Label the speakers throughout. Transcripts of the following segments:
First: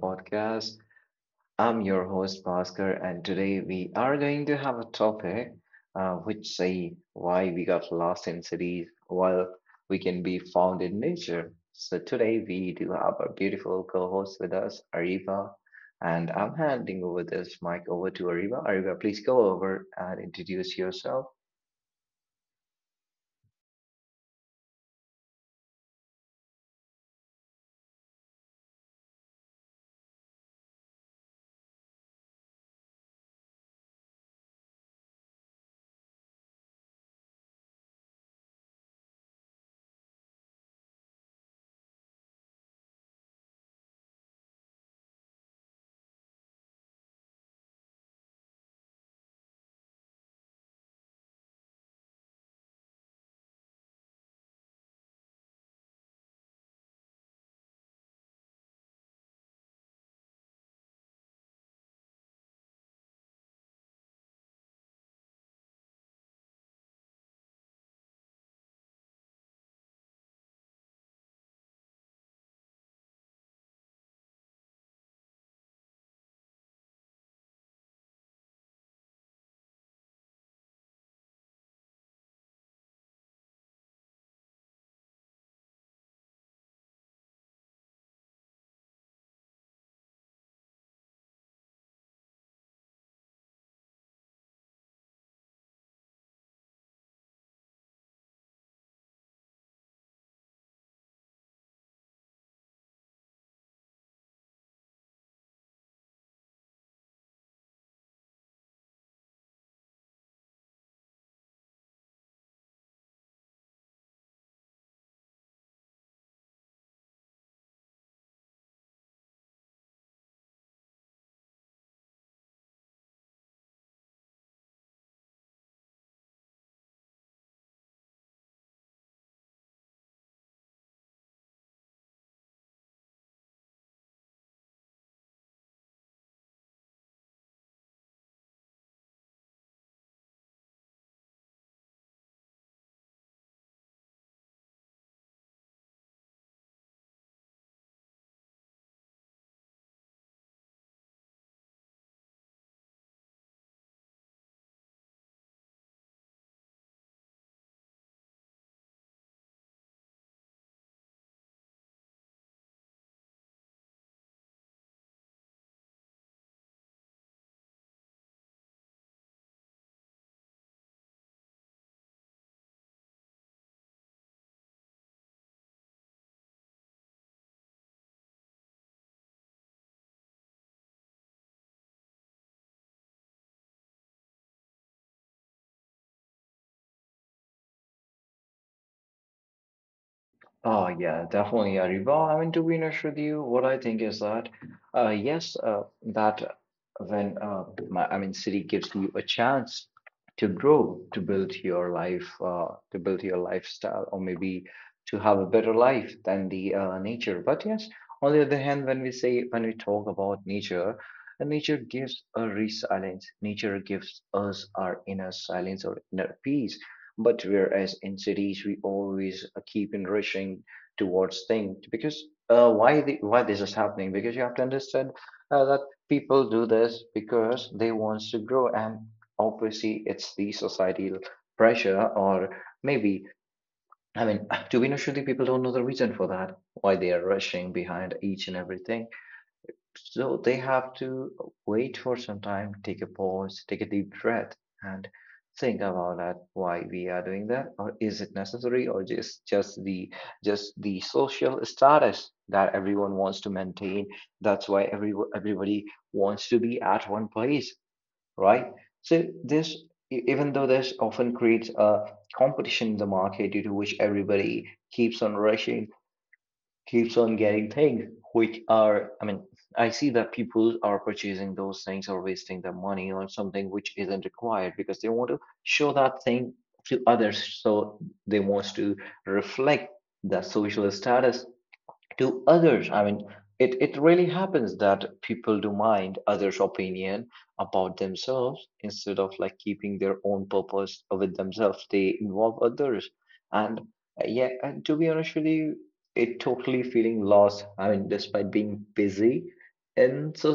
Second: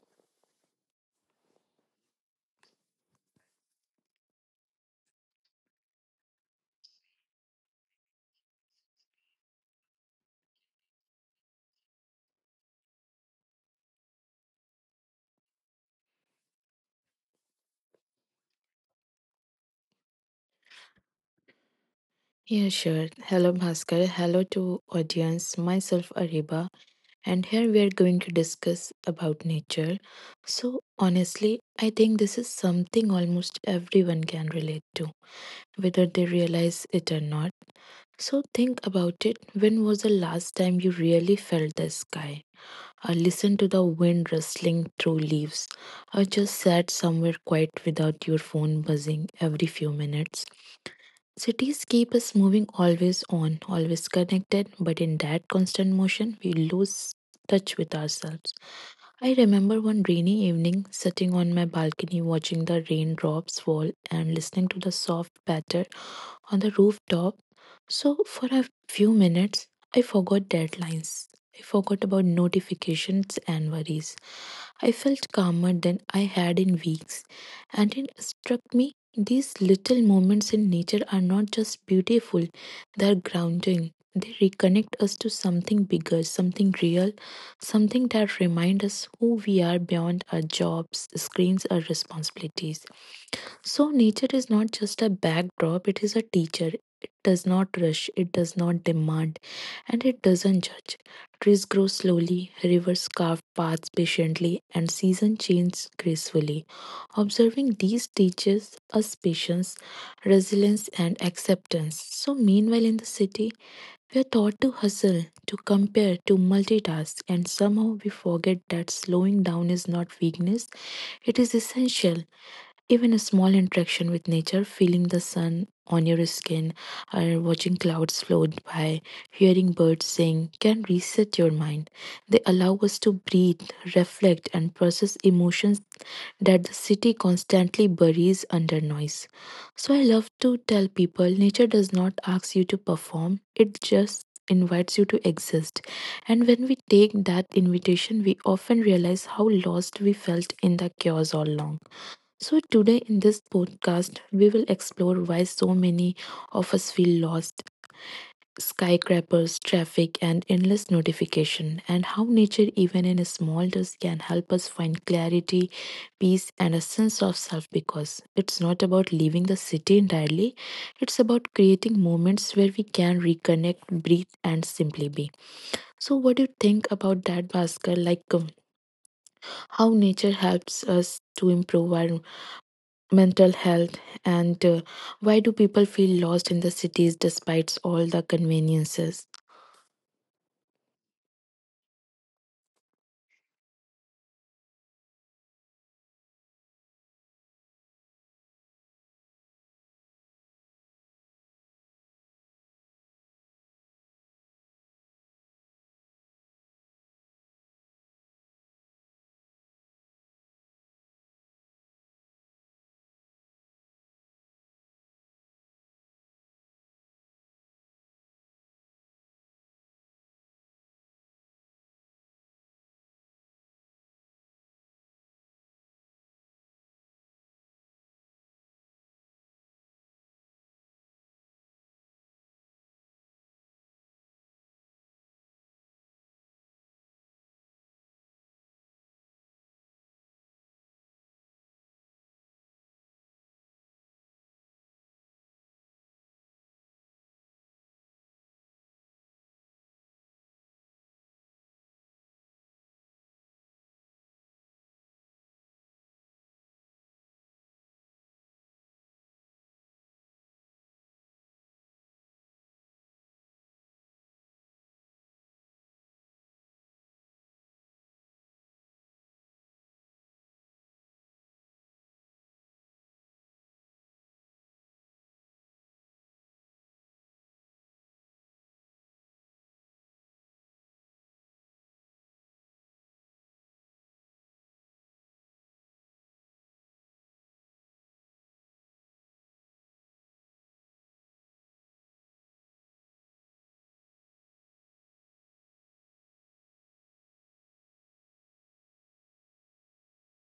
Speaker 1: podcast. I'm your host, Bhaskar, and today we are going to have a topic which say why we got lost in cities while we can be found in nature. So today we do have our beautiful co-host with us, Ariba, and I'm handing over this mic over to Ariba. Ariba, please go over and introduce yourself.
Speaker 2: Yeah, sure. Hello, Bhaskar. Hello to audience. Myself, Ariba, and here we are going to discuss about nature. So, honestly, I think this is something almost everyone can relate to, whether they realize it or not. So, think about it. When was the last time you really felt the sky? Or listened to the wind rustling through leaves? Or just sat somewhere quiet without your phone buzzing every few minutes? Cities keep us moving, always on, always connected, but in that constant motion, we lose touch with ourselves. I remember one rainy evening sitting on my balcony watching the raindrops fall and listening to the soft patter on the rooftop. So, for a few minutes, I forgot deadlines. I forgot about notifications and worries. I felt calmer than I had in weeks, and it struck me these little moments in nature are not just beautiful, they are grounding. They reconnect us to something bigger, something real, something that reminds us who we are beyond our jobs, screens, or responsibilities. So, nature is not just a backdrop, it is a teacher. It does not rush, it does not demand, and it doesn't judge. Trees grow slowly, rivers carve paths patiently, and seasons change gracefully. Observing these teaches us patience, resilience, and acceptance. So, meanwhile, in the city, we are taught to hustle, to compare, to multitask, and somehow we forget that slowing down is not weakness, it is essential. Even a small interaction with nature, feeling the sun on your skin, or watching clouds float by, hearing birds sing, can reset your mind. They allow us to breathe, reflect, and process emotions that the city constantly buries under noise. So I love to tell people nature does not ask you to perform, it just invites you to exist. And when we take that invitation, we often realize how lost we felt in the chaos all along. So, today in this podcast, we will explore why so many of us feel lost: skyscrapers, traffic, and endless notification, and how nature, even in small dose, can help us find clarity, peace, and a sense of self, because it's not about leaving the city entirely, it's about creating moments where we can reconnect, breathe, and simply be. So, what do you think about that, Bhaskar? Like, how nature helps us to improve our mental health, and why do people feel lost in the cities despite all the conveniences?
Speaker 1: Oh, yeah, definitely, Riba. I mean, to be honest with you, what I think is that yes, that when I mean, city gives you a chance to grow, to build your life, to build your lifestyle, or maybe to have a better life than the nature. But yes, on the other hand, when we talk about nature, nature gives a resilience. Nature gives us our inner silence or inner peace. But whereas in cities we always keep in rushing towards things because why this is happening? Because you have to understand that people do this because they want to grow, and obviously it's the societal pressure or maybe I mean to be honest, with you, people don't know the reason for that why they are rushing behind each and everything, so they have to wait for some time, take a pause, take a deep breath, and think about that why we are doing that, or is it necessary, or just the social status that everyone wants to maintain. That's why everybody wants to be at one place, right? So this, even though this often creates a competition in the market due to which everybody keeps on rushing, keeps on getting things which are, I mean, I see that people are purchasing those things or wasting their money on something which isn't required because they want to show that thing to others, so they want to reflect the social status to others. I mean, it really happens that people do mind others' opinion about themselves instead of like keeping their own purpose with themselves. They involve others. And yeah, and to be honest with you, it totally feeling lost. I mean, despite being busy in so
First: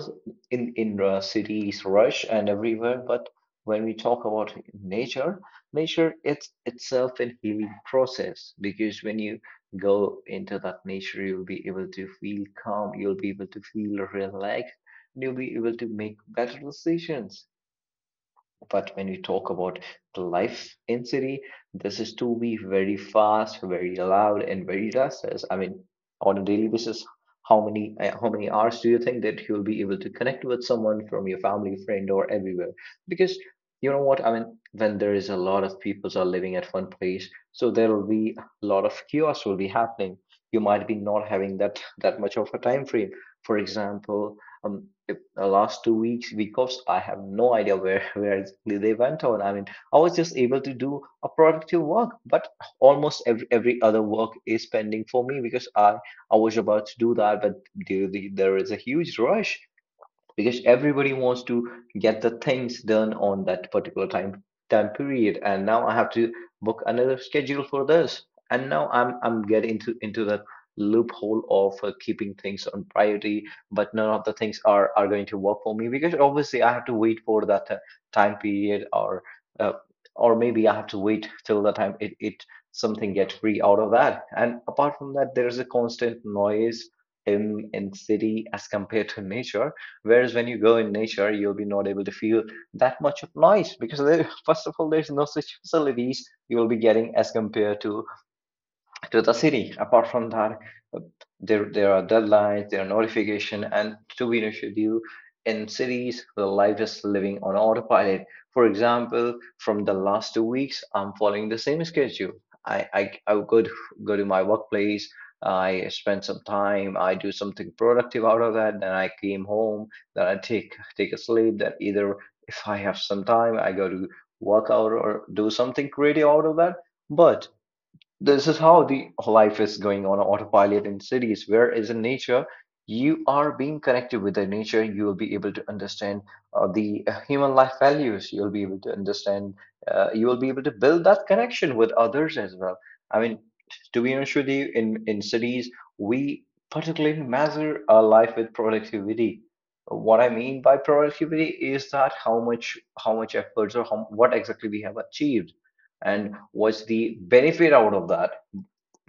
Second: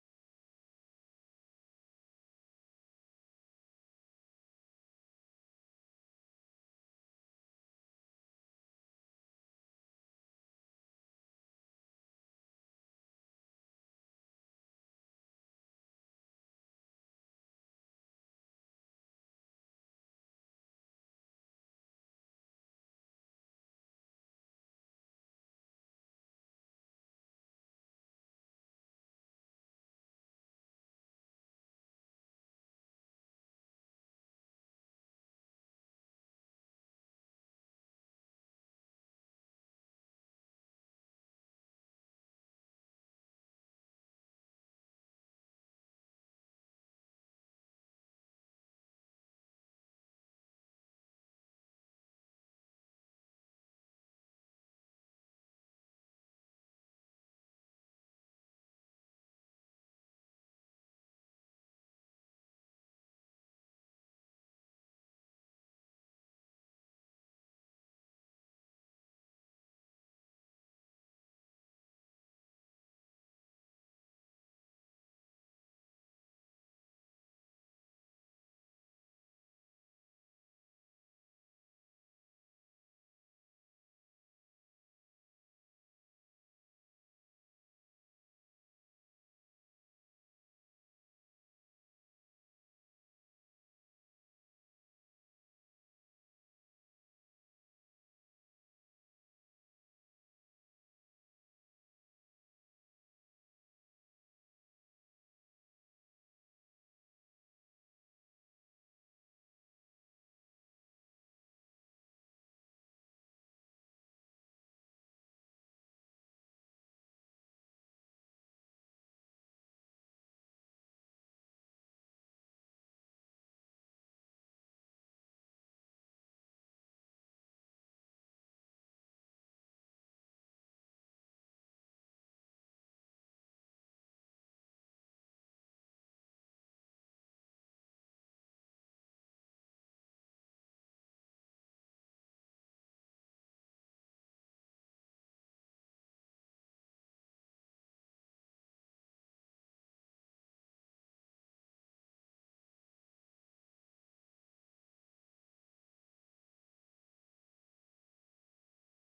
Speaker 1: in cities, rush and everywhere, but when we talk about nature, nature it's itself a healing process because when you go into that nature, you'll be able to feel calm, you'll be able to feel relaxed, and you'll be able to make better decisions. But when we talk about life in city, this is to be very fast, very loud, and very restless. I mean, on a daily basis, how many hours do you think that you'll be able to connect with someone from your family, friend, or everywhere? Because you know what? I mean, when there is a lot of people are living at one place, so there will be a lot of chaos will be happening. You might be not having that much of a time frame. For example, if the last 2 weeks, because I have no idea where where exactly they went on. I mean, I was just able to do a productive work, but almost every other work is pending for me because I was about to do that, but there is a huge rush because everybody wants to get the things done on that particular time period, and now I have to book another schedule for this. And now I'm getting into the loophole of keeping things on priority, but none of the things are going to work for me because obviously I have to wait for that time period, uh, or maybe I have to wait till the time it something gets free out of that. And apart from that, there's a constant noise in city as compared to nature. Whereas when you go in nature, you'll be not able to feel that much of noise because there, first of all, there's no such facilities you will be getting as compared to the city. Apart from that, uh, there there are deadlines, there are notification, and to be honest with you, in cities, the life is living on autopilot. For example, from the last 2 weeks, I'm following the same schedule. I I, I would go to my workplace. I spend some time. I do something productive out of that. Then I came home. Then I take a sleep. Then either if I have some time, I go to work out or do something creative out of that. But this is how the life is going on autopilot in cities, whereas in nature you are being connected with the nature, you will be able to understand the human life values, you'll be able to understand, you will be able to build that connection with others as well. I mean, to be honest with you, in cities we particularly measure our life with productivity. What I mean by productivity is that how much efforts or how, what exactly we have achieved, and what's the benefit out of that.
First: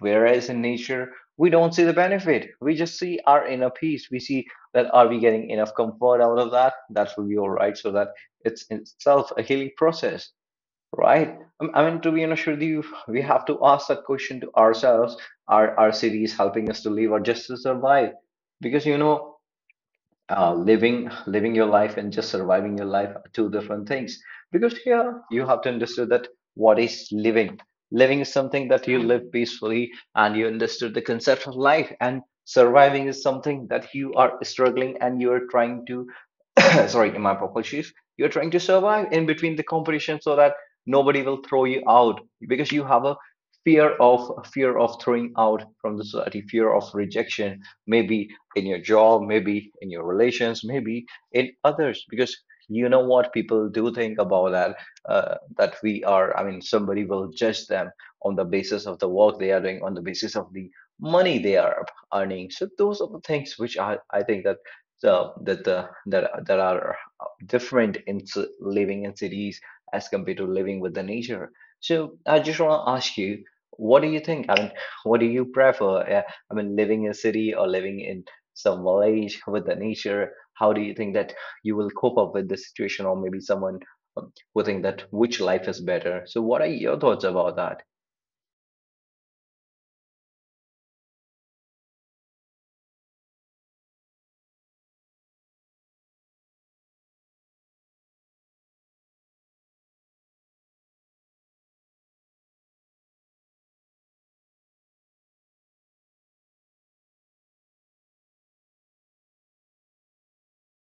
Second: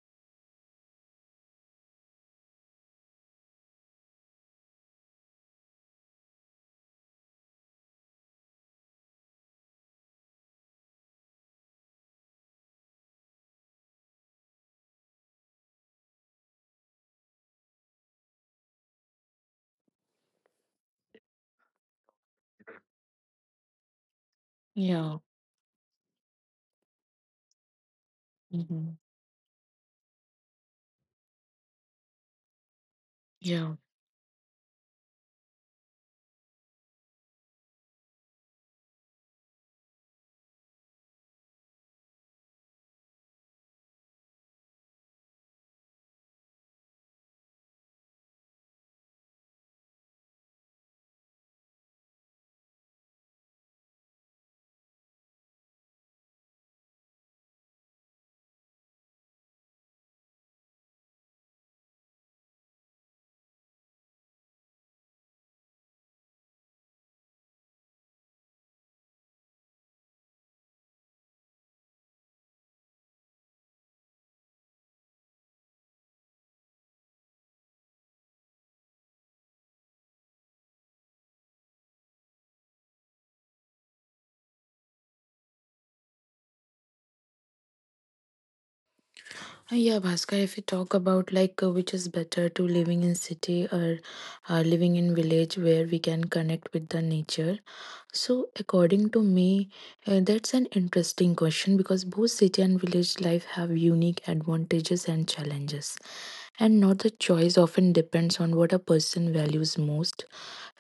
Speaker 1: Whereas in nature, we don't see the benefit. We just see our inner peace. We see that are we getting enough comfort out of that? That will be all right. So that it's in itself a healing process, right? I mean, to be honest with you, we have to ask that question to ourselves: are our cities helping us to live or just to survive? Because you know, living your life and just surviving your life are two different things, because
Speaker 2: Yeah.
Speaker 1: here you have to understand that what is living. Living is something that you
Speaker 2: Hmm.
Speaker 1: live peacefully and you understood the concept of life, and surviving is something
Speaker 2: Yeah.
Speaker 1: that you are struggling and you are trying to sorry, in my proper shoes, you're trying to survive in between the competition so that nobody will throw you out, because you have a fear of throwing out from the society, fear of rejection, maybe in your job, maybe in your relations, maybe in others, because you know what people do think about that, that we are, I mean, somebody will judge them on the basis of the work they are doing, on the basis of the money they are earning. So those are the things which I think that, so that the that there are different in living in cities as compared to living with the nature. So I just want to ask you, what do you think? I mean, what do you prefer? I mean, living in a city or living in some village with the nature? How do you think that you will cope up with the situation, or maybe someone who think that which life is better? So what are your thoughts about that?
Speaker 2: Yeah, Bhaskar, if you talk about, like, which is better: to living in city, or living in village where we can connect with the nature? So, according to me, that's an interesting question, because both city and village life have unique advantages and challenges, and not the choice often depends on what a person values most.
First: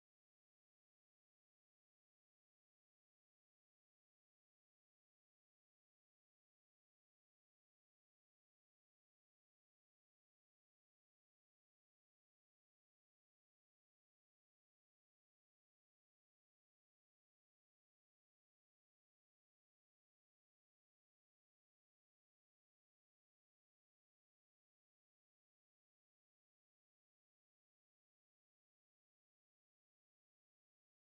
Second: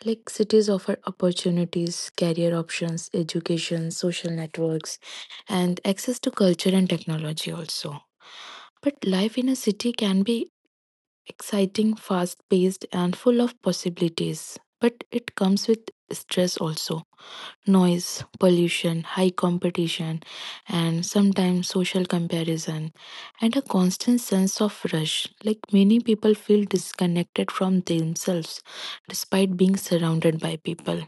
Speaker 2: Like, cities offer opportunities, career options, education, social networks, and access to culture and technology also. But life in a city can be exciting, fast paced, and full of possibilities. But it comes with stress also, noise, pollution, high competition, and sometimes social comparison, and a constant sense of rush. Like, many people feel disconnected from themselves despite being surrounded by people.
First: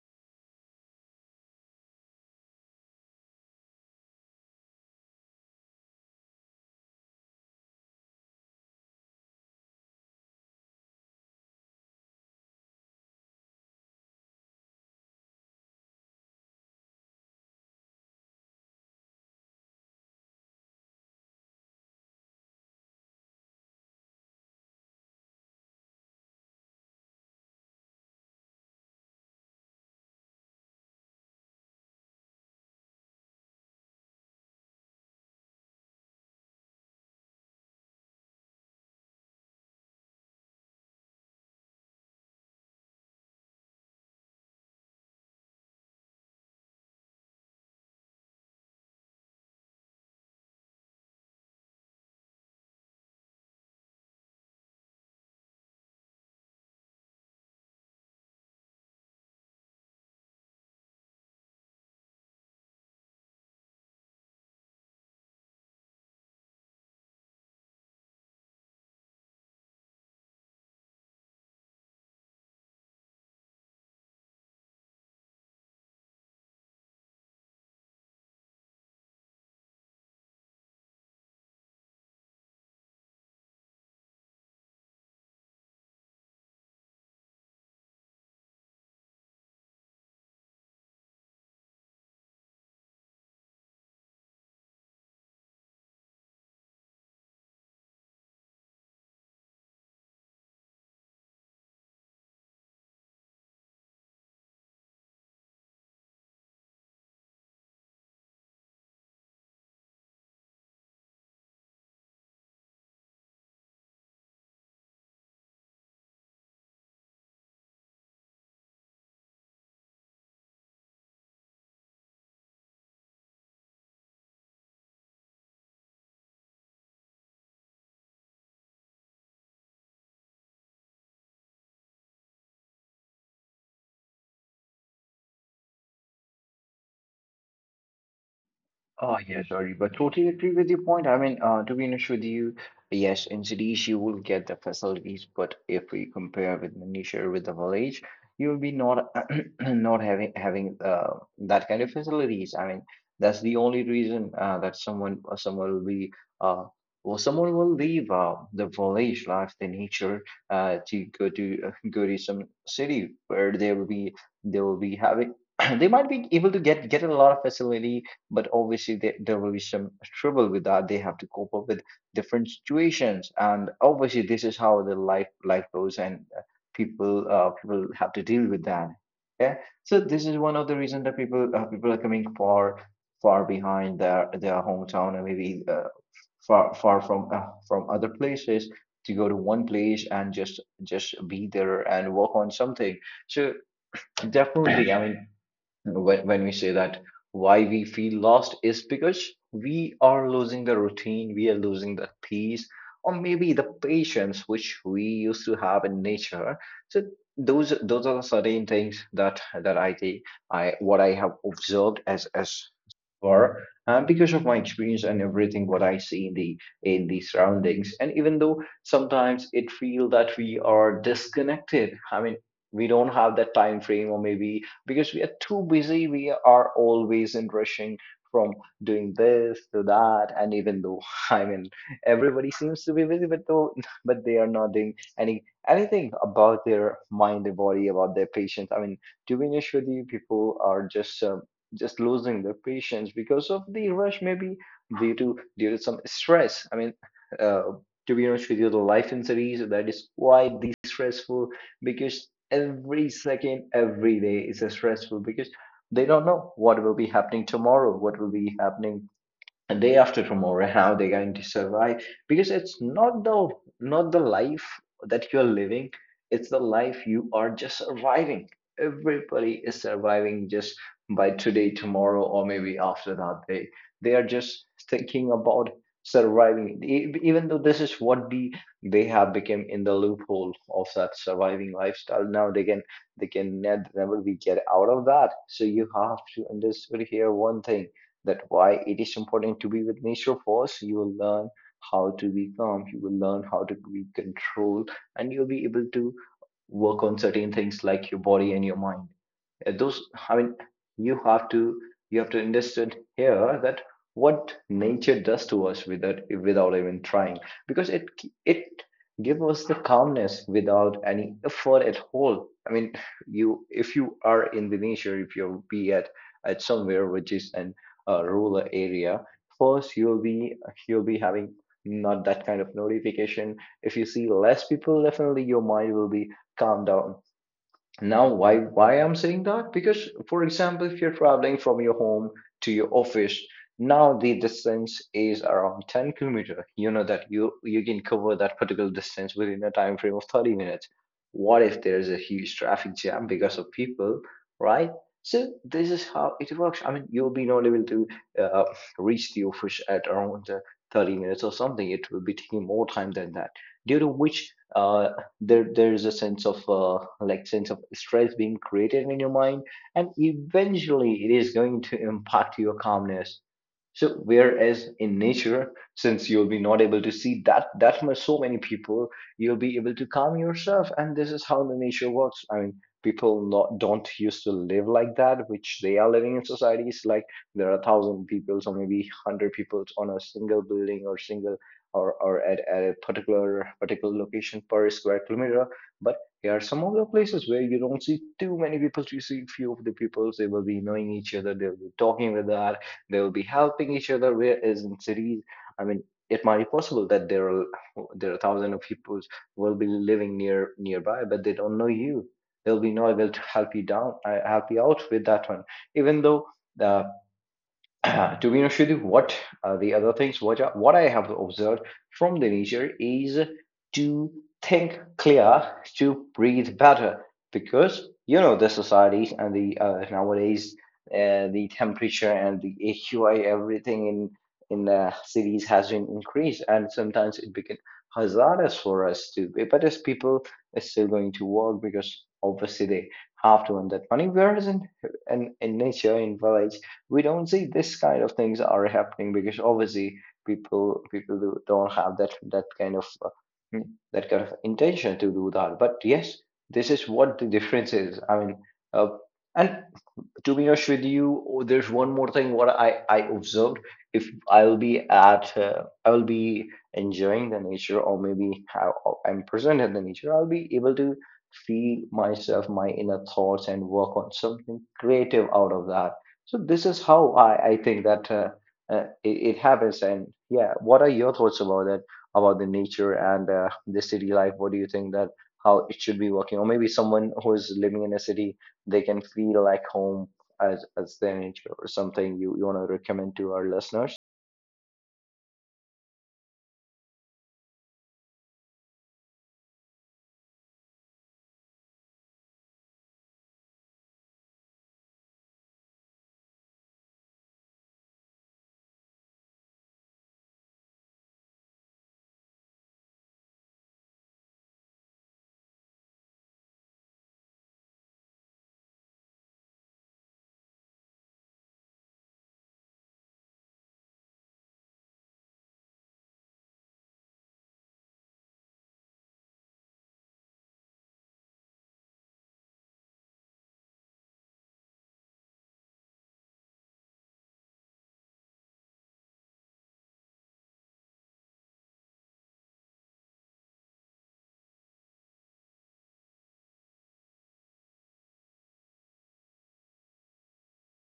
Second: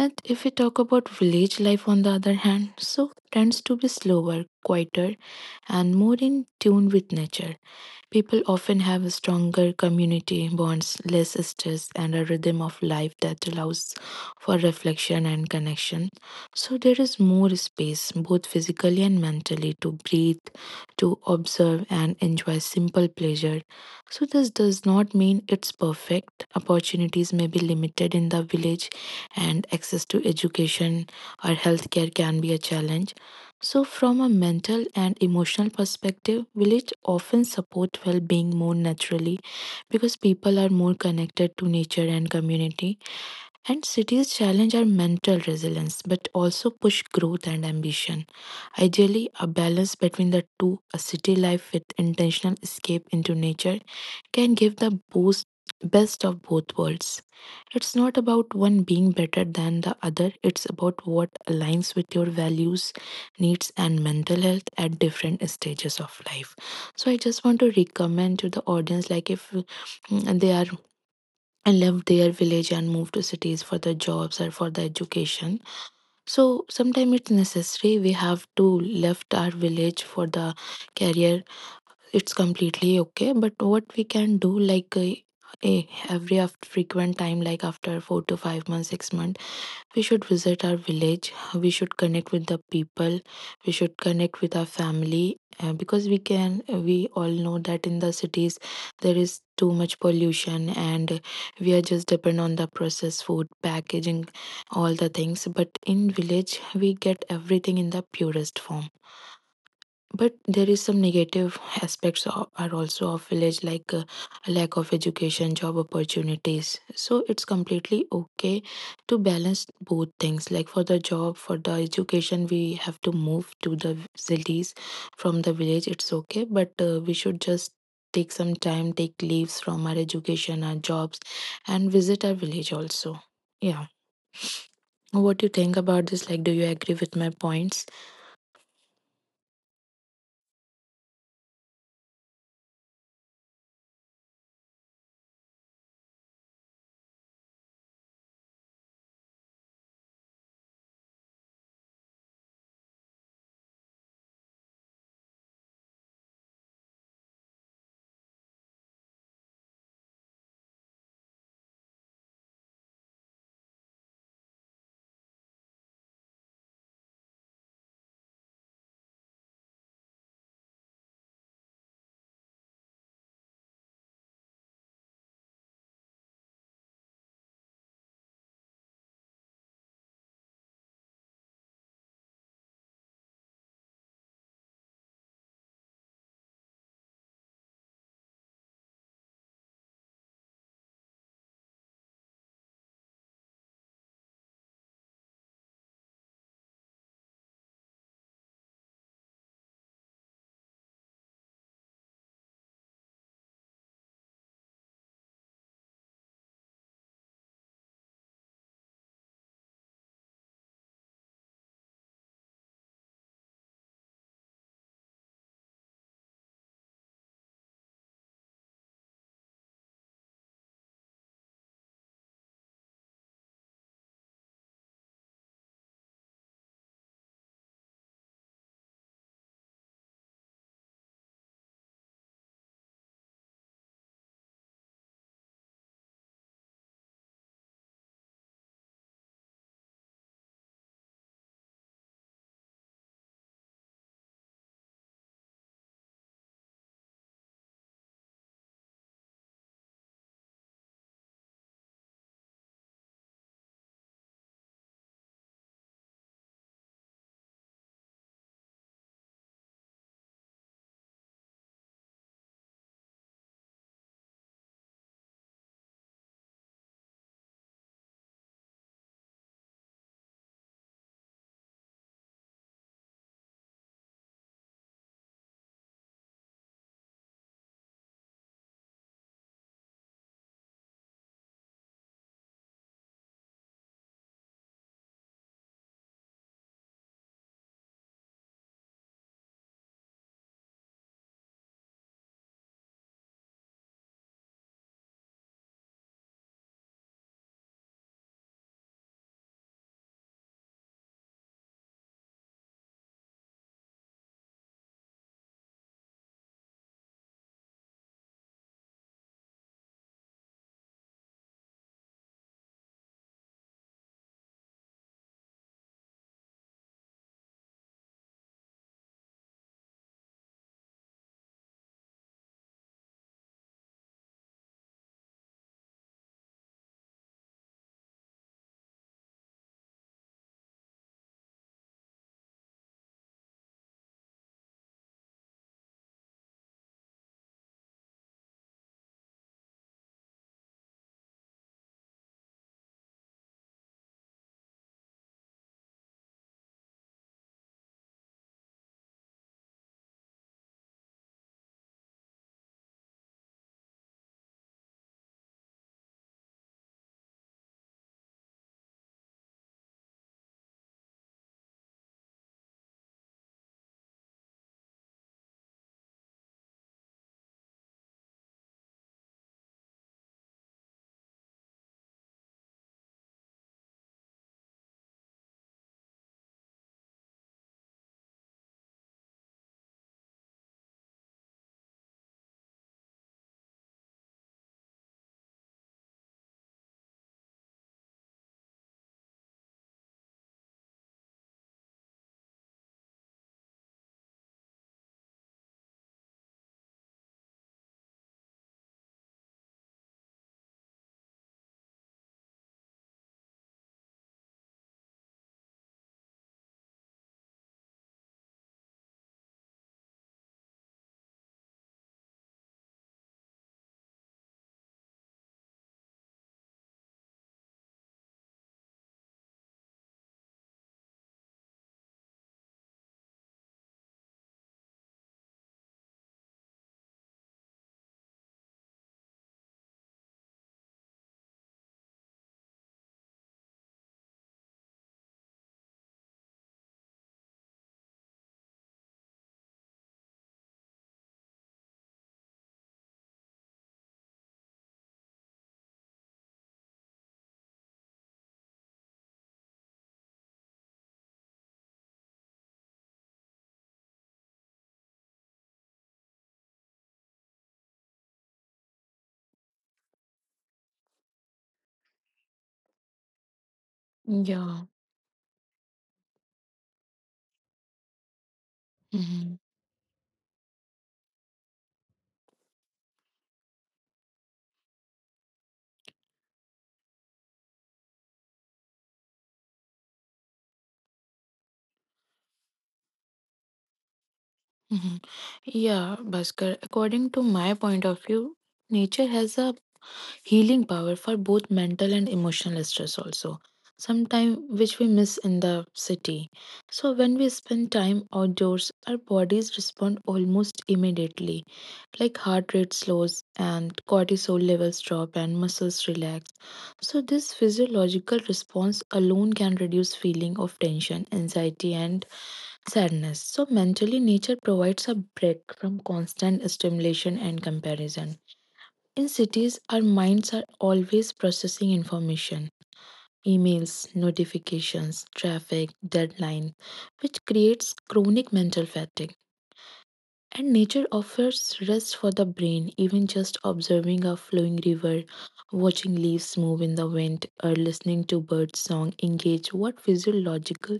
Speaker 2: And if we talk about village life, on the other hand, so tends to be slower, quieter, and more in tune with nature. People often have stronger community bonds, less stress, and a rhythm of life that allows for reflection and connection. So there is more space, both physically and mentally, to breathe, to observe, and enjoy simple pleasure. So this does not mean it's perfect. Opportunities may be limited in the village, and access to education or healthcare can be a challenge. So, from a mental and emotional perspective, village often support well-being more naturally because people are more connected to nature and community. And cities challenge our mental resilience, but also push growth and ambition. Ideally, a balance between the two: a city life with intentional escape into nature, can give the boost, best of both worlds. It's not about one being better than the other, it's about what aligns with your values, needs, and mental health at different stages of life. So, I just want to recommend to the audience, like, if they are left their village and move to cities for the jobs or for the education, so sometimes it's necessary, we have to left our village for the career. It's completely okay, but what we can do, like eh, every after frequent time, like after 4 to 5 months, 6 months, we should visit our village, we should connect with the people, we should connect with our family, because we all know that in the cities there is too much pollution, and we are just depend on the processed food packaging, all the things. But in village we get everything in the purest form. But there is some negative aspects are also of village, like lack of education, job opportunities. So it's completely okay to balance both things, like, for the job, for the education, we have to move to the cities from the village, it's okay, but we should just take some time, take leaves from our education, our jobs, and visit our village also. Yeah. What do you think about this? Like, do you agree with my points?
Speaker 1: Oh, yeah, sorry, but totally agree with your point. I mean, to be honest with you, yes, in cities you will get the facilities, but if we compare with the nature with the village, you will be not not having that kind of facilities. I mean, that's the only reason that someone will be uh, someone will leave the village life, the nature, to go to go to some city where they will be having they might be able to get a lot of facility, but obviously they, there will be some trouble with that, they have to cope up with different situations. And obviously this is how the life goes, and people have to deal with that, yeah. So this is one of the reasons that people are coming far far behind their hometown, and maybe far far from other places to go to one place and just be there and work on something. So definitely, I mean, when we say that why we feel lost is because we are losing the routine, we are losing the peace, or maybe the patience which we used to have in nature. So those are the certain things that I think I what I have observed as far. Because of my experience and everything what I see in the surroundings, and even though sometimes it feel that we are disconnected, I mean we don't have that time frame, or maybe because we are too busy. We are always in rushing from doing this to that. And even though, I mean, everybody seems to be busy, but though, but they are not doing anything about their mind, their body, about their patience. I mean, to be honest with you, people are just losing their patience because of the rush, maybe due to some stress. I mean, uh, to be honest with you, the life in cities that is quite de-stressful because every second, every day is a stressful because they don't know what will be happening tomorrow, what will be happening a day after tomorrow, how they're going to survive because it's not the not the life that you're living, it's the life you are just surviving. Everybody is surviving just by today, tomorrow, or maybe after that day. They are just thinking about surviving. Even though this is what the they have become in the loophole of that surviving lifestyle, now they can they can never be get out of that. So you have to understand here one thing, that why it is important to be with nature. First you will learn how to be calm, you will learn how to be controlled, and you'll be able to work on certain things like your body and your mind. Those I mean You have to you have to understand here that what nature does to us without without even trying because it gives us the calmness without any effort at all. I mean, you, if you are in the nature, if you be at somewhere which is an rural area, first you'll be having not that kind of notification. If you see less people, definitely your mind will be calmed down. Now, why I'm saying that? Because, for example, if you're traveling from your home to your office, now the distance is around 10 kilometer. You know that you can cover that particular distance within a time frame of 30 minutes. What if there is a huge traffic jam because of people, right? So this is how it works. I mean, you'll be not able to uh, reach the office at around 30 minutes or something. It will be taking more time than that, due to which there is a sense of like sense of stress being created in your mind, and eventually it is going to impact your calmness. So whereas in nature, since you'll be not able to see that that much so many people, you'll be able to calm yourself, and this is how the nature works. I mean, people not don't used to live like that which they are living in societies, like there are thousand people or maybe hundred people on a single building or single or at a particular particular location per square kilometer. But here are some of the places where you don't see too many people. You see few of the people, they will be knowing each other, they'll be talking with that, they will be helping each other. Whereas in cities, I mean, it might be possible that there are thousands of people who will be living near nearby, but they don't know you. They'll be not able to help you down, help you out with that one. Even though the to be honest with you, what the other things what I have observed from the nature is to think clear, to breathe better, because you know the societies and the nowadays the temperature and the AQI everything in the cities has been increased, and sometimes it became hazardous for us to. But as people are still going to work because obviously they have to earn that money, whereas in in nature in village, we don't see this kind of things are happening because obviously people do, don't have that that kind of mm, that kind of intention to do that. But yes, this is what the difference is. I mean, uh, and to be honest with you, oh, there's one more thing what I observed. If I'll be at, I'll be enjoying the nature, or maybe how I'm present in the nature, I'll be able to feel myself, my inner thoughts, and work on something
Speaker 2: Yeah.
Speaker 1: creative out of that. So this is how I think that it, it happens. And yeah, what are your thoughts about that, about the nature and the city life? What do you think that how it should be working? Or maybe someone who is living in a city, they can feel like home as their nature, or something you, you want to recommend to our listeners?
Speaker 2: Mhm. Yeah, Bhaskar, according to my point of view, nature has a healing power for both mental and emotional stress also. Sometime which we miss in the city. So when we spend time outdoors, our bodies respond almost immediately. Like, heart rate slows, and cortisol levels drop, and muscles relax. So this physiological response alone can reduce feeling of tension, anxiety, and sadness. So, mentally, nature provides a break from constant stimulation and comparison. In cities, our minds are always processing information: emails, notifications, traffic, deadline, which creates chronic mental fatigue. And nature offers rest for the brain, even just observing a flowing river, watching leaves move in the wind, or listening to bird song engage what physiological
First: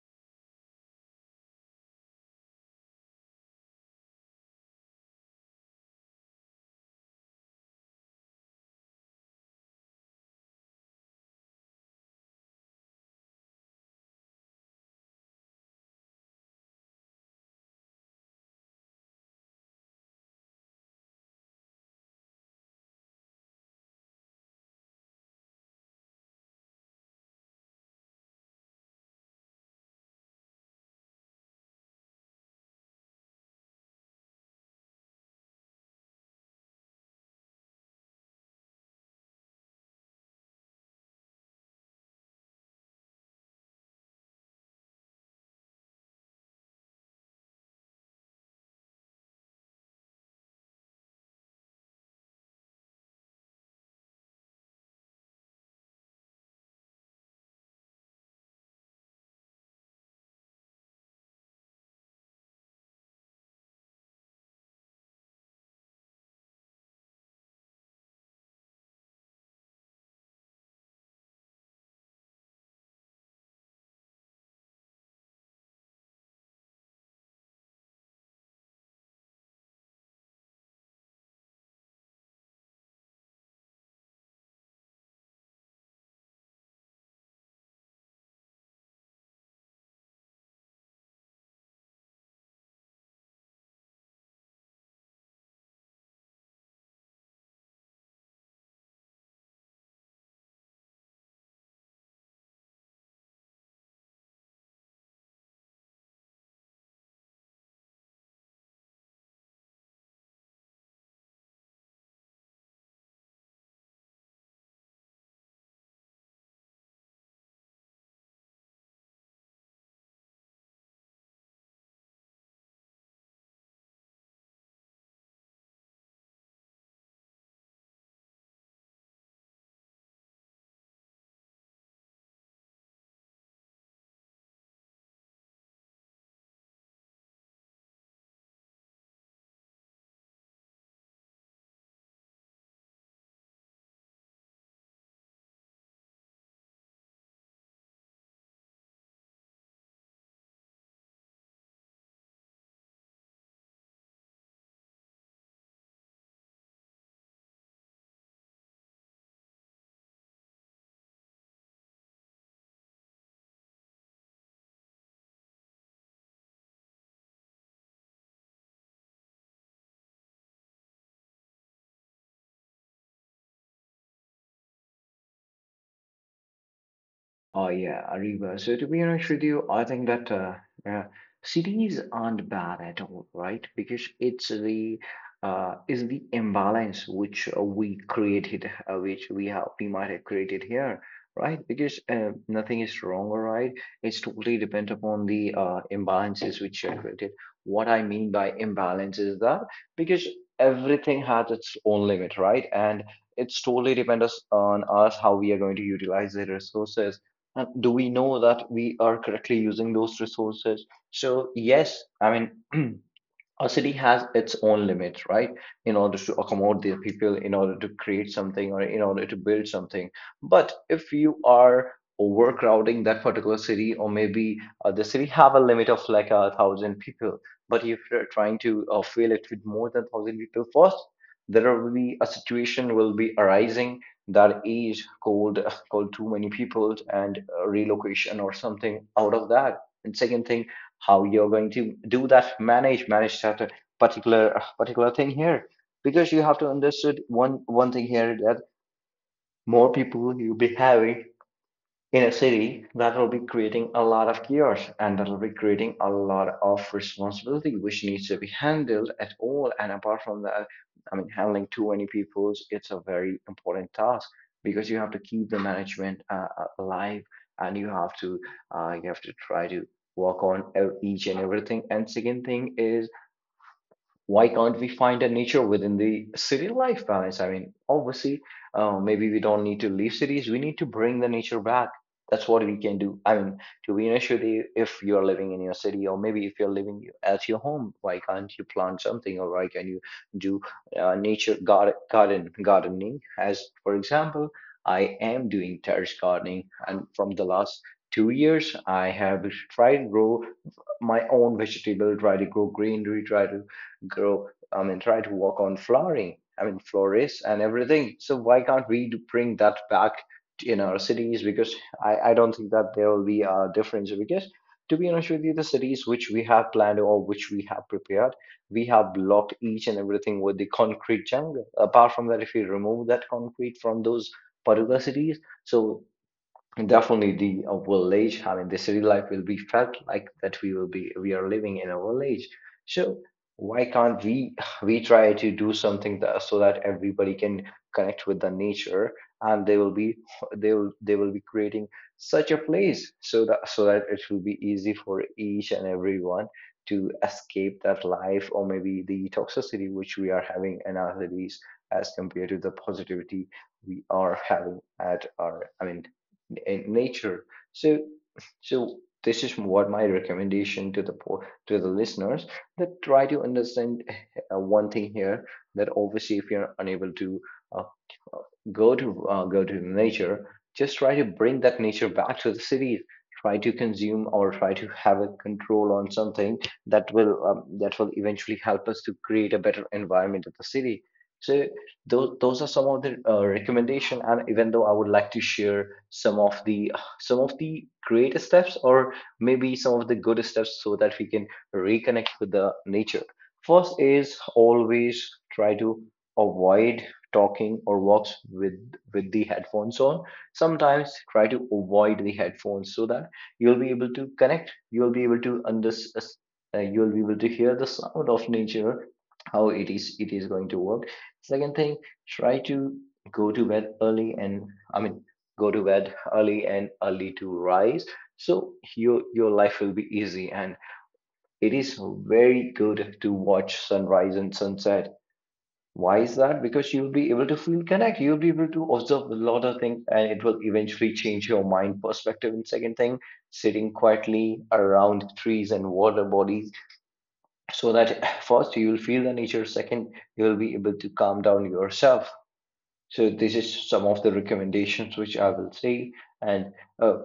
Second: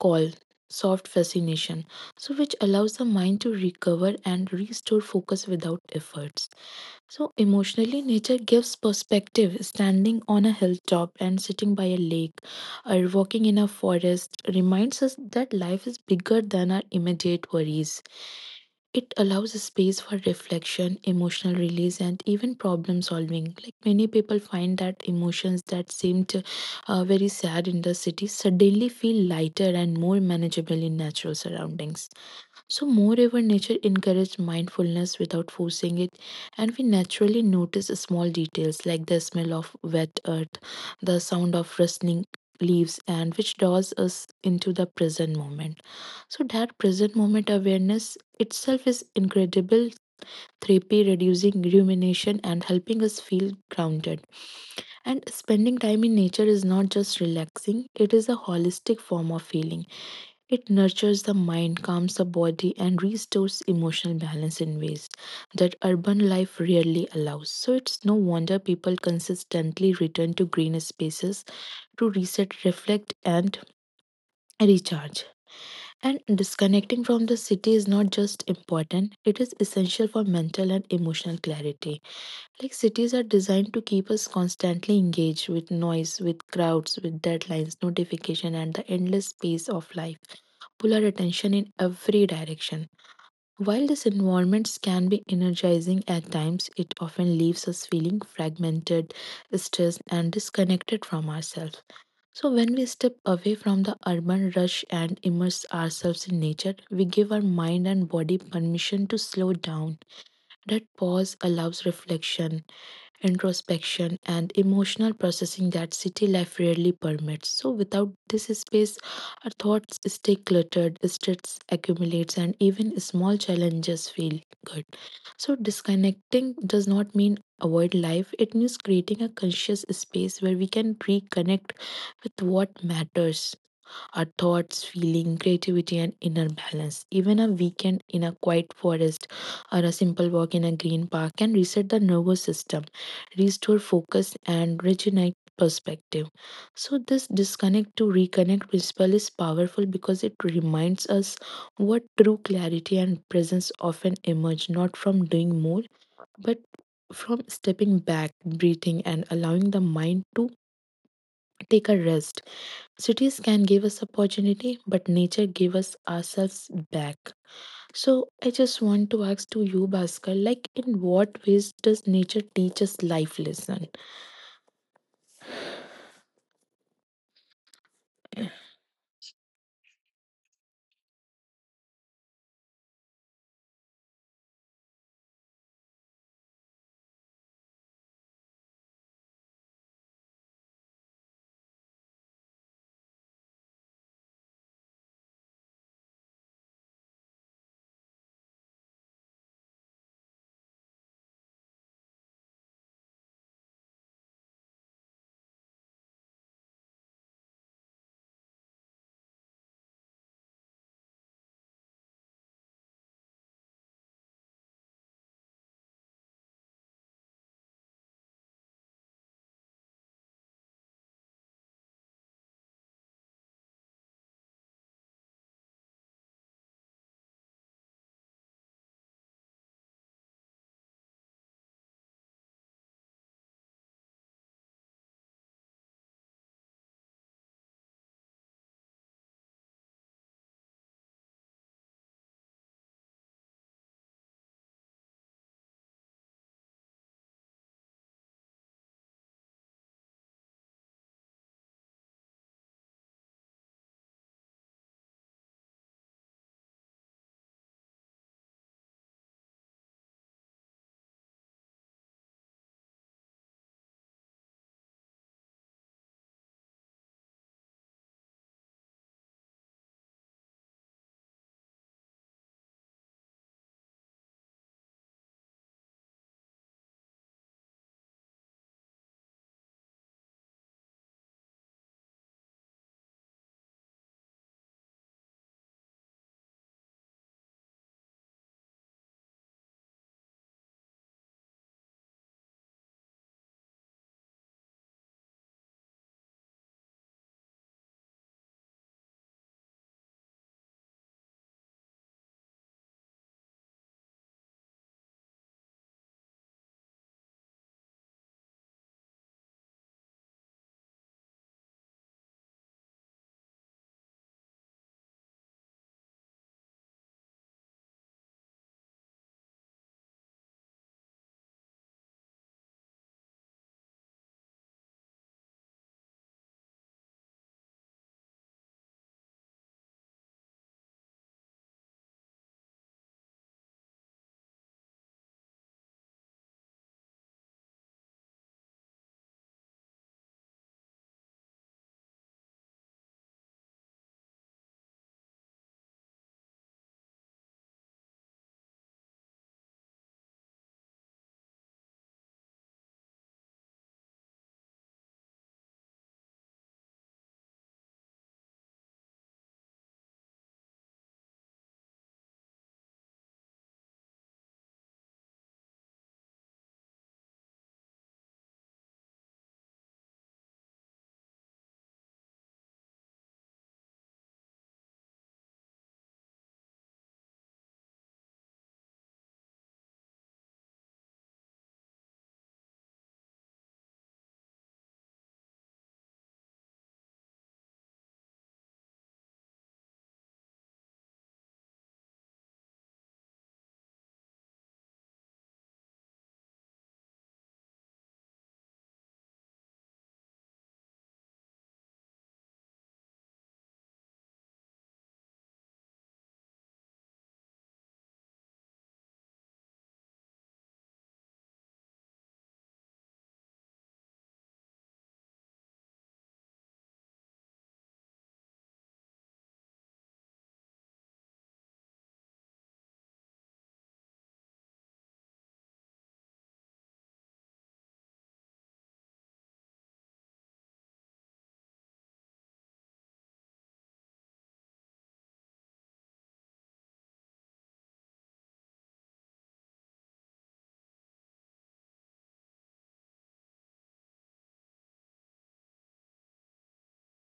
Speaker 2: called soft fascination, so which allows the mind to recover and restore focus without efforts. So, emotionally, nature gives perspective. Standing on a hilltop and sitting by a lake or walking in a forest reminds us that life is bigger than our immediate worries. It allows a space for reflection, emotional release, and even problem solving. Like many people find that emotions that seemed, very sad in the city suddenly feel lighter and more manageable in natural surroundings. So, moreover, nature encourages mindfulness without forcing it, and we naturally notice small details like the smell of wet earth, the sound of rustling leaves, and which draws us into the present moment. So that present moment awareness itself is incredible therapy, reducing rumination and helping us feel grounded. And spending time in nature is not just relaxing, it is a holistic form of healing. It nurtures the mind, calms the body, and restores emotional balance in ways that urban life rarely allows. So it's no wonder people consistently return to green spaces to reset, reflect, and recharge. And disconnecting from the city is not just important, it is essential for mental and emotional clarity. Like, cities are designed to keep us constantly engaged with noise, with crowds, with deadlines, notification, and the endless pace of life. Pull our attention in every direction. While these environments can be energizing at times, it often leaves us feeling fragmented, stressed, and disconnected from ourselves. So, when we step away from the urban rush and immerse ourselves in nature, we give our mind and body permission to slow down. That pause allows reflection, introspection, and emotional processing that city life rarely permits. So, without this space, our thoughts stay cluttered, stress accumulates, and even small challenges feel good. So, disconnecting does not mean avoid life, it means creating a conscious space where we can reconnect with what matters: our thoughts, feeling, creativity, and inner balance. Even a weekend in a quiet forest or a simple walk in a green park can reset the nervous system, restore focus, and regenerate perspective. So, this disconnect to reconnect principle is powerful because it reminds us what true clarity and presence often emerge not from doing more but from stepping back, breathing, and allowing the mind to take a rest. Cities can give us opportunity, but nature give us ourselves back. So I just want to ask to you, Bhaskar, like, in what ways does nature teach us life lesson?
Speaker 1: Oh yeah, Ariba. So to be honest with you, I think that uh, cities aren't bad at all, right? Because it's the is the imbalance which we created, which we have we might have created here, right? Because nothing is wrong or right. It's totally depend upon the imbalances which are created. What I mean by imbalance is that because everything has its own limit, right? And it's totally depends on us how we are going to utilize the resources. Do we know that we are correctly using those resources? So yes, I mean, a city has its own limits, right? In order to accommodate the people, in order to create something or in order to build something. But if you are overcrowding that particular city, or maybe the city have a limit of like a thousand people, but if you're trying to fill it with more than thousand people, first, there will be a situation will be arising that is called called too many people and relocation or something out of that. And second thing, how you're going to do that manage that particular particular thing here, because you have to understood one thing here that more people you'll be having in a city, that will be creating a lot of chaos, and that will be creating a lot of responsibility which needs to be handled at all. And apart from that, I mean, handling too many peoples, it's a very important task, because you have to keep the management alive, and you have to try to work on each and everything. And second thing is, why can't we find a nature within the city life balance? I mean, obviously, maybe we don't need to leave cities. We need to bring the nature back. That's what we can do. I mean, to be honest with you, if you're living in your city or maybe if you're living at your home, why can't you plant something, or why can you do nature garden gardening? As for example, I am doing terrace gardening, and from the last 2 years, I have tried to grow my own vegetable, try to grow greenery, try to grow, I mean, try to work on flowering, I mean, florists and everything. So why can't we bring that back in our cities? Because I don't think that there will be a difference. Because to be honest with you, the cities which we have planned or which we have prepared, we have blocked each and everything with the concrete jungle. Apart from that, if we remove that concrete from those particular cities, so, and definitely the village, I mean the city life will be felt like that we will be we are living in a village. So why can't we try to do something that, so that everybody can connect with the nature, and they will be creating such a place so that so that it will be easy for each and everyone to escape that life, or maybe the toxicity which we are having in our cities as compared to the positivity we are having at our, I mean, in nature. So, so, this is what my recommendation to the to the listeners, that try to understand one thing here, that obviously if you're unable to uh, go to nature, just try to bring that nature back to the cities, try to consume or try to have a control on something that will eventually help us to create a better environment at the city. So those are some of the recommendation, and even though I would like to share some of the greatest steps, or maybe some of the good steps, so that we can reconnect with the nature. First is always try to avoid talking or walks with the headphones on. Sometimes try to avoid the headphones so that you'll be able to connect. You'll be able to understand. You'll be able to hear the sound of nature, how it is going to work. Second thing, try to go to bed early, and I mean, go to bed early and early to rise, so your life will be easy. And it is very good to watch sunrise and sunset. Why is that? Because you'll be able to feel connect, you'll be able to observe a lot of things, and it will eventually change your mind perspective. And second thing, sitting quietly around trees and water bodies, so that first you will feel the nature, second, you will be able to calm down yourself. So this is some of the recommendations which I will say, and uh,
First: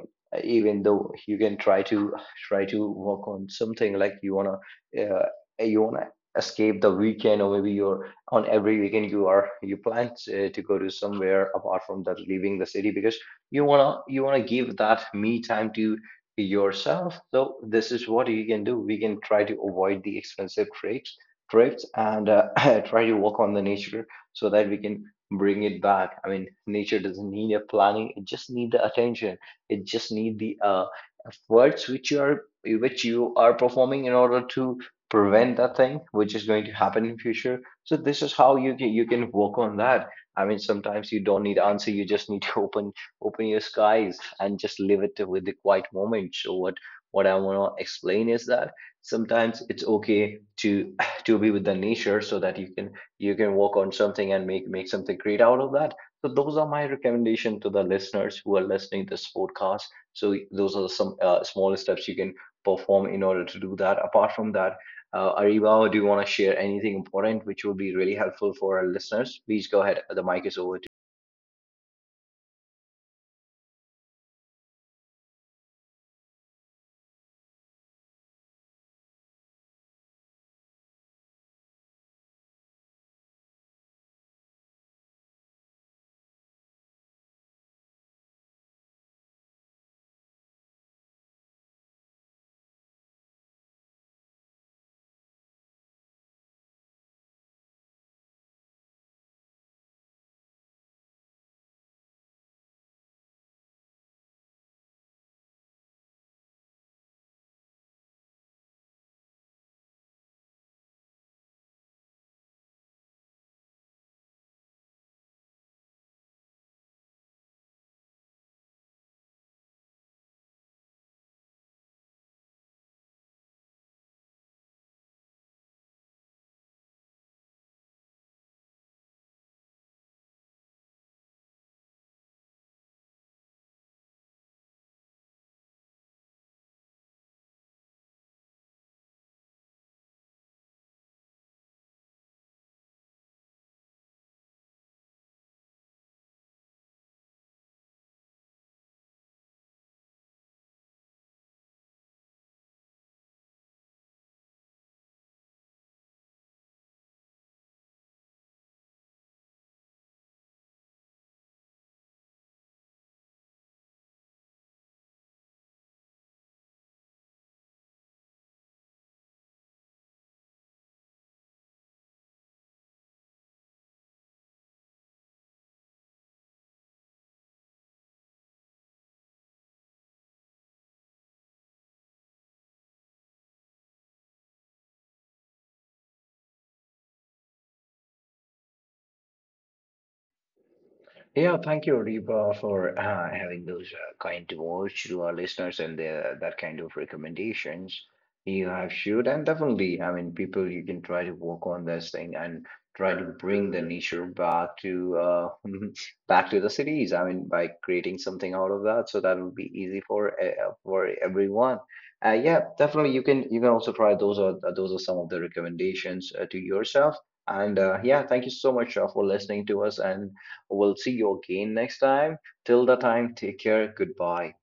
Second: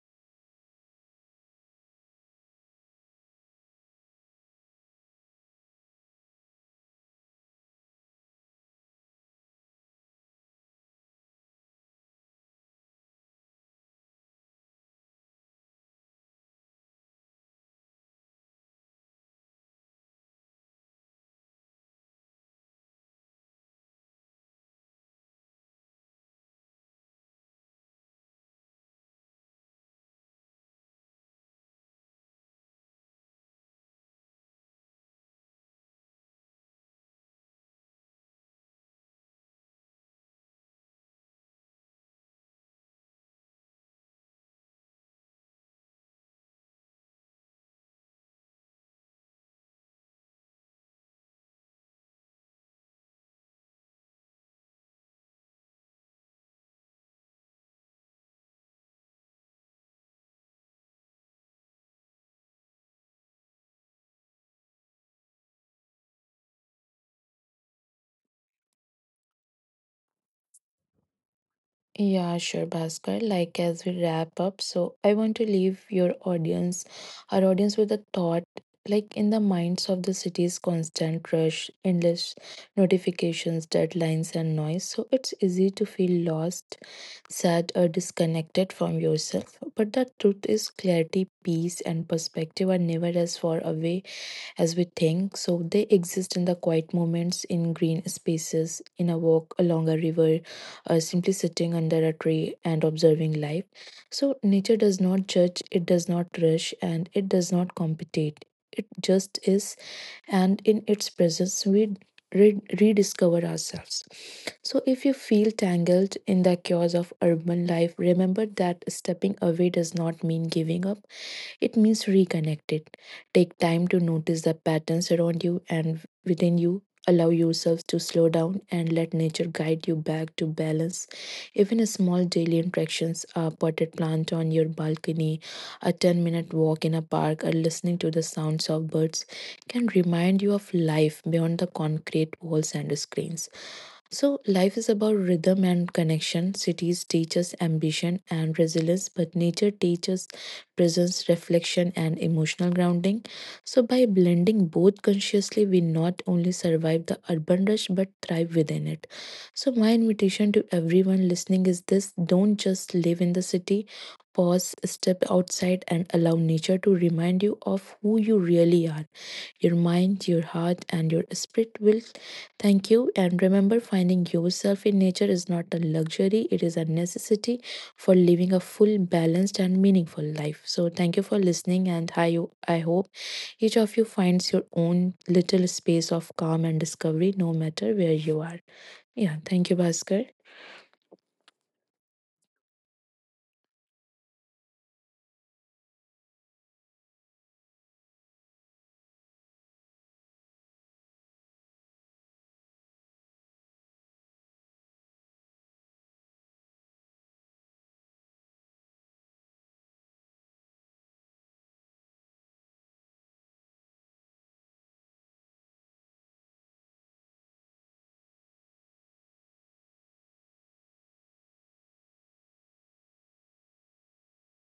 Speaker 1: even though you can try to try to work on something like uh, you wanna escape the weekend, or maybe you're on every weekend you are you plan to go to somewhere apart from that leaving the city, because you wanna give that me time to yourself. So this is what you can do. We can try to avoid the expensive trips and try to work on the nature, so that we can bring it back. I mean, nature doesn't need a planning, it just need the attention, it just need the efforts which you are performing in order to prevent that thing which is going to happen in future. So this is how you can work on that. I mean, sometimes you don't need answer, you just need to open open your skies and just live it with the quiet moment. So what what I want to explain is that sometimes it's okay to to be with the nature, so that you can work on something and make something great out of that. So those are my recommendation to the listeners who are listening to this podcast. So those are some small steps you can perform in order to do that. Apart from that, Ariba, do you want to share anything important which will be really helpful for our listeners? Please go ahead. The mic is over.
Speaker 2: Yeah, sure, Bhaskar. Like, as we wrap up, so I want to leave your audience, our audience, with a thought. Like, in the minds of the city's constant rush, endless notifications, deadlines, and noise, so it's easy to feel lost, sad, or disconnected from yourself. But the truth is, clarity, peace, and perspective are never as far away as we think. So they exist in the quiet moments, in green spaces, in a walk along a river, or simply sitting under a tree and observing life. So nature does not judge, it does not rush, and it does not compete. It just is, and in its presence, we rediscover ourselves. So, if you feel tangled in the chaos of urban life, remember that stepping away does not mean giving up. It means reconnect it. Take time to notice the patterns around you and within you. Allow yourself to slow down and let nature guide you back to balance. Even small daily interactions, a potted plant on your balcony, a 10-minute walk in a park, or listening to the sounds of birds, can remind you of life beyond the concrete walls and screens. So, life is about rhythm and connection. Cities teach us ambition and resilience, but nature teaches presence, reflection, and emotional grounding. So, by blending both consciously, we not only survive the urban rush but thrive within it. So, my invitation to everyone listening is this: don't just live in the city, pause, step outside, and allow nature to remind you of who you really are. Your mind, your heart, and your spirit will thank you. And remember, finding yourself in nature is not a luxury, it is a necessity for living a full, balanced, and meaningful life. So, thank you for listening, and I hope each of you finds your own little space of calm and discovery, no matter where you are. Yeah, thank you, Bhaskar.
Speaker 1: Yeah, thank you, Reba, for having those kind words to our listeners and the, that kind of recommendations you have shared. And definitely, I mean, people, you can try to work on this thing and try to bring the nature back to back to the cities. I mean, by creating something out of that, so that would be easy for everyone. Yeah, definitely, you can also try. Those are those are some of the recommendations to yourself. And yeah, thank you so much for listening to us, and we'll see you again next time. Till the time, take care. Goodbye.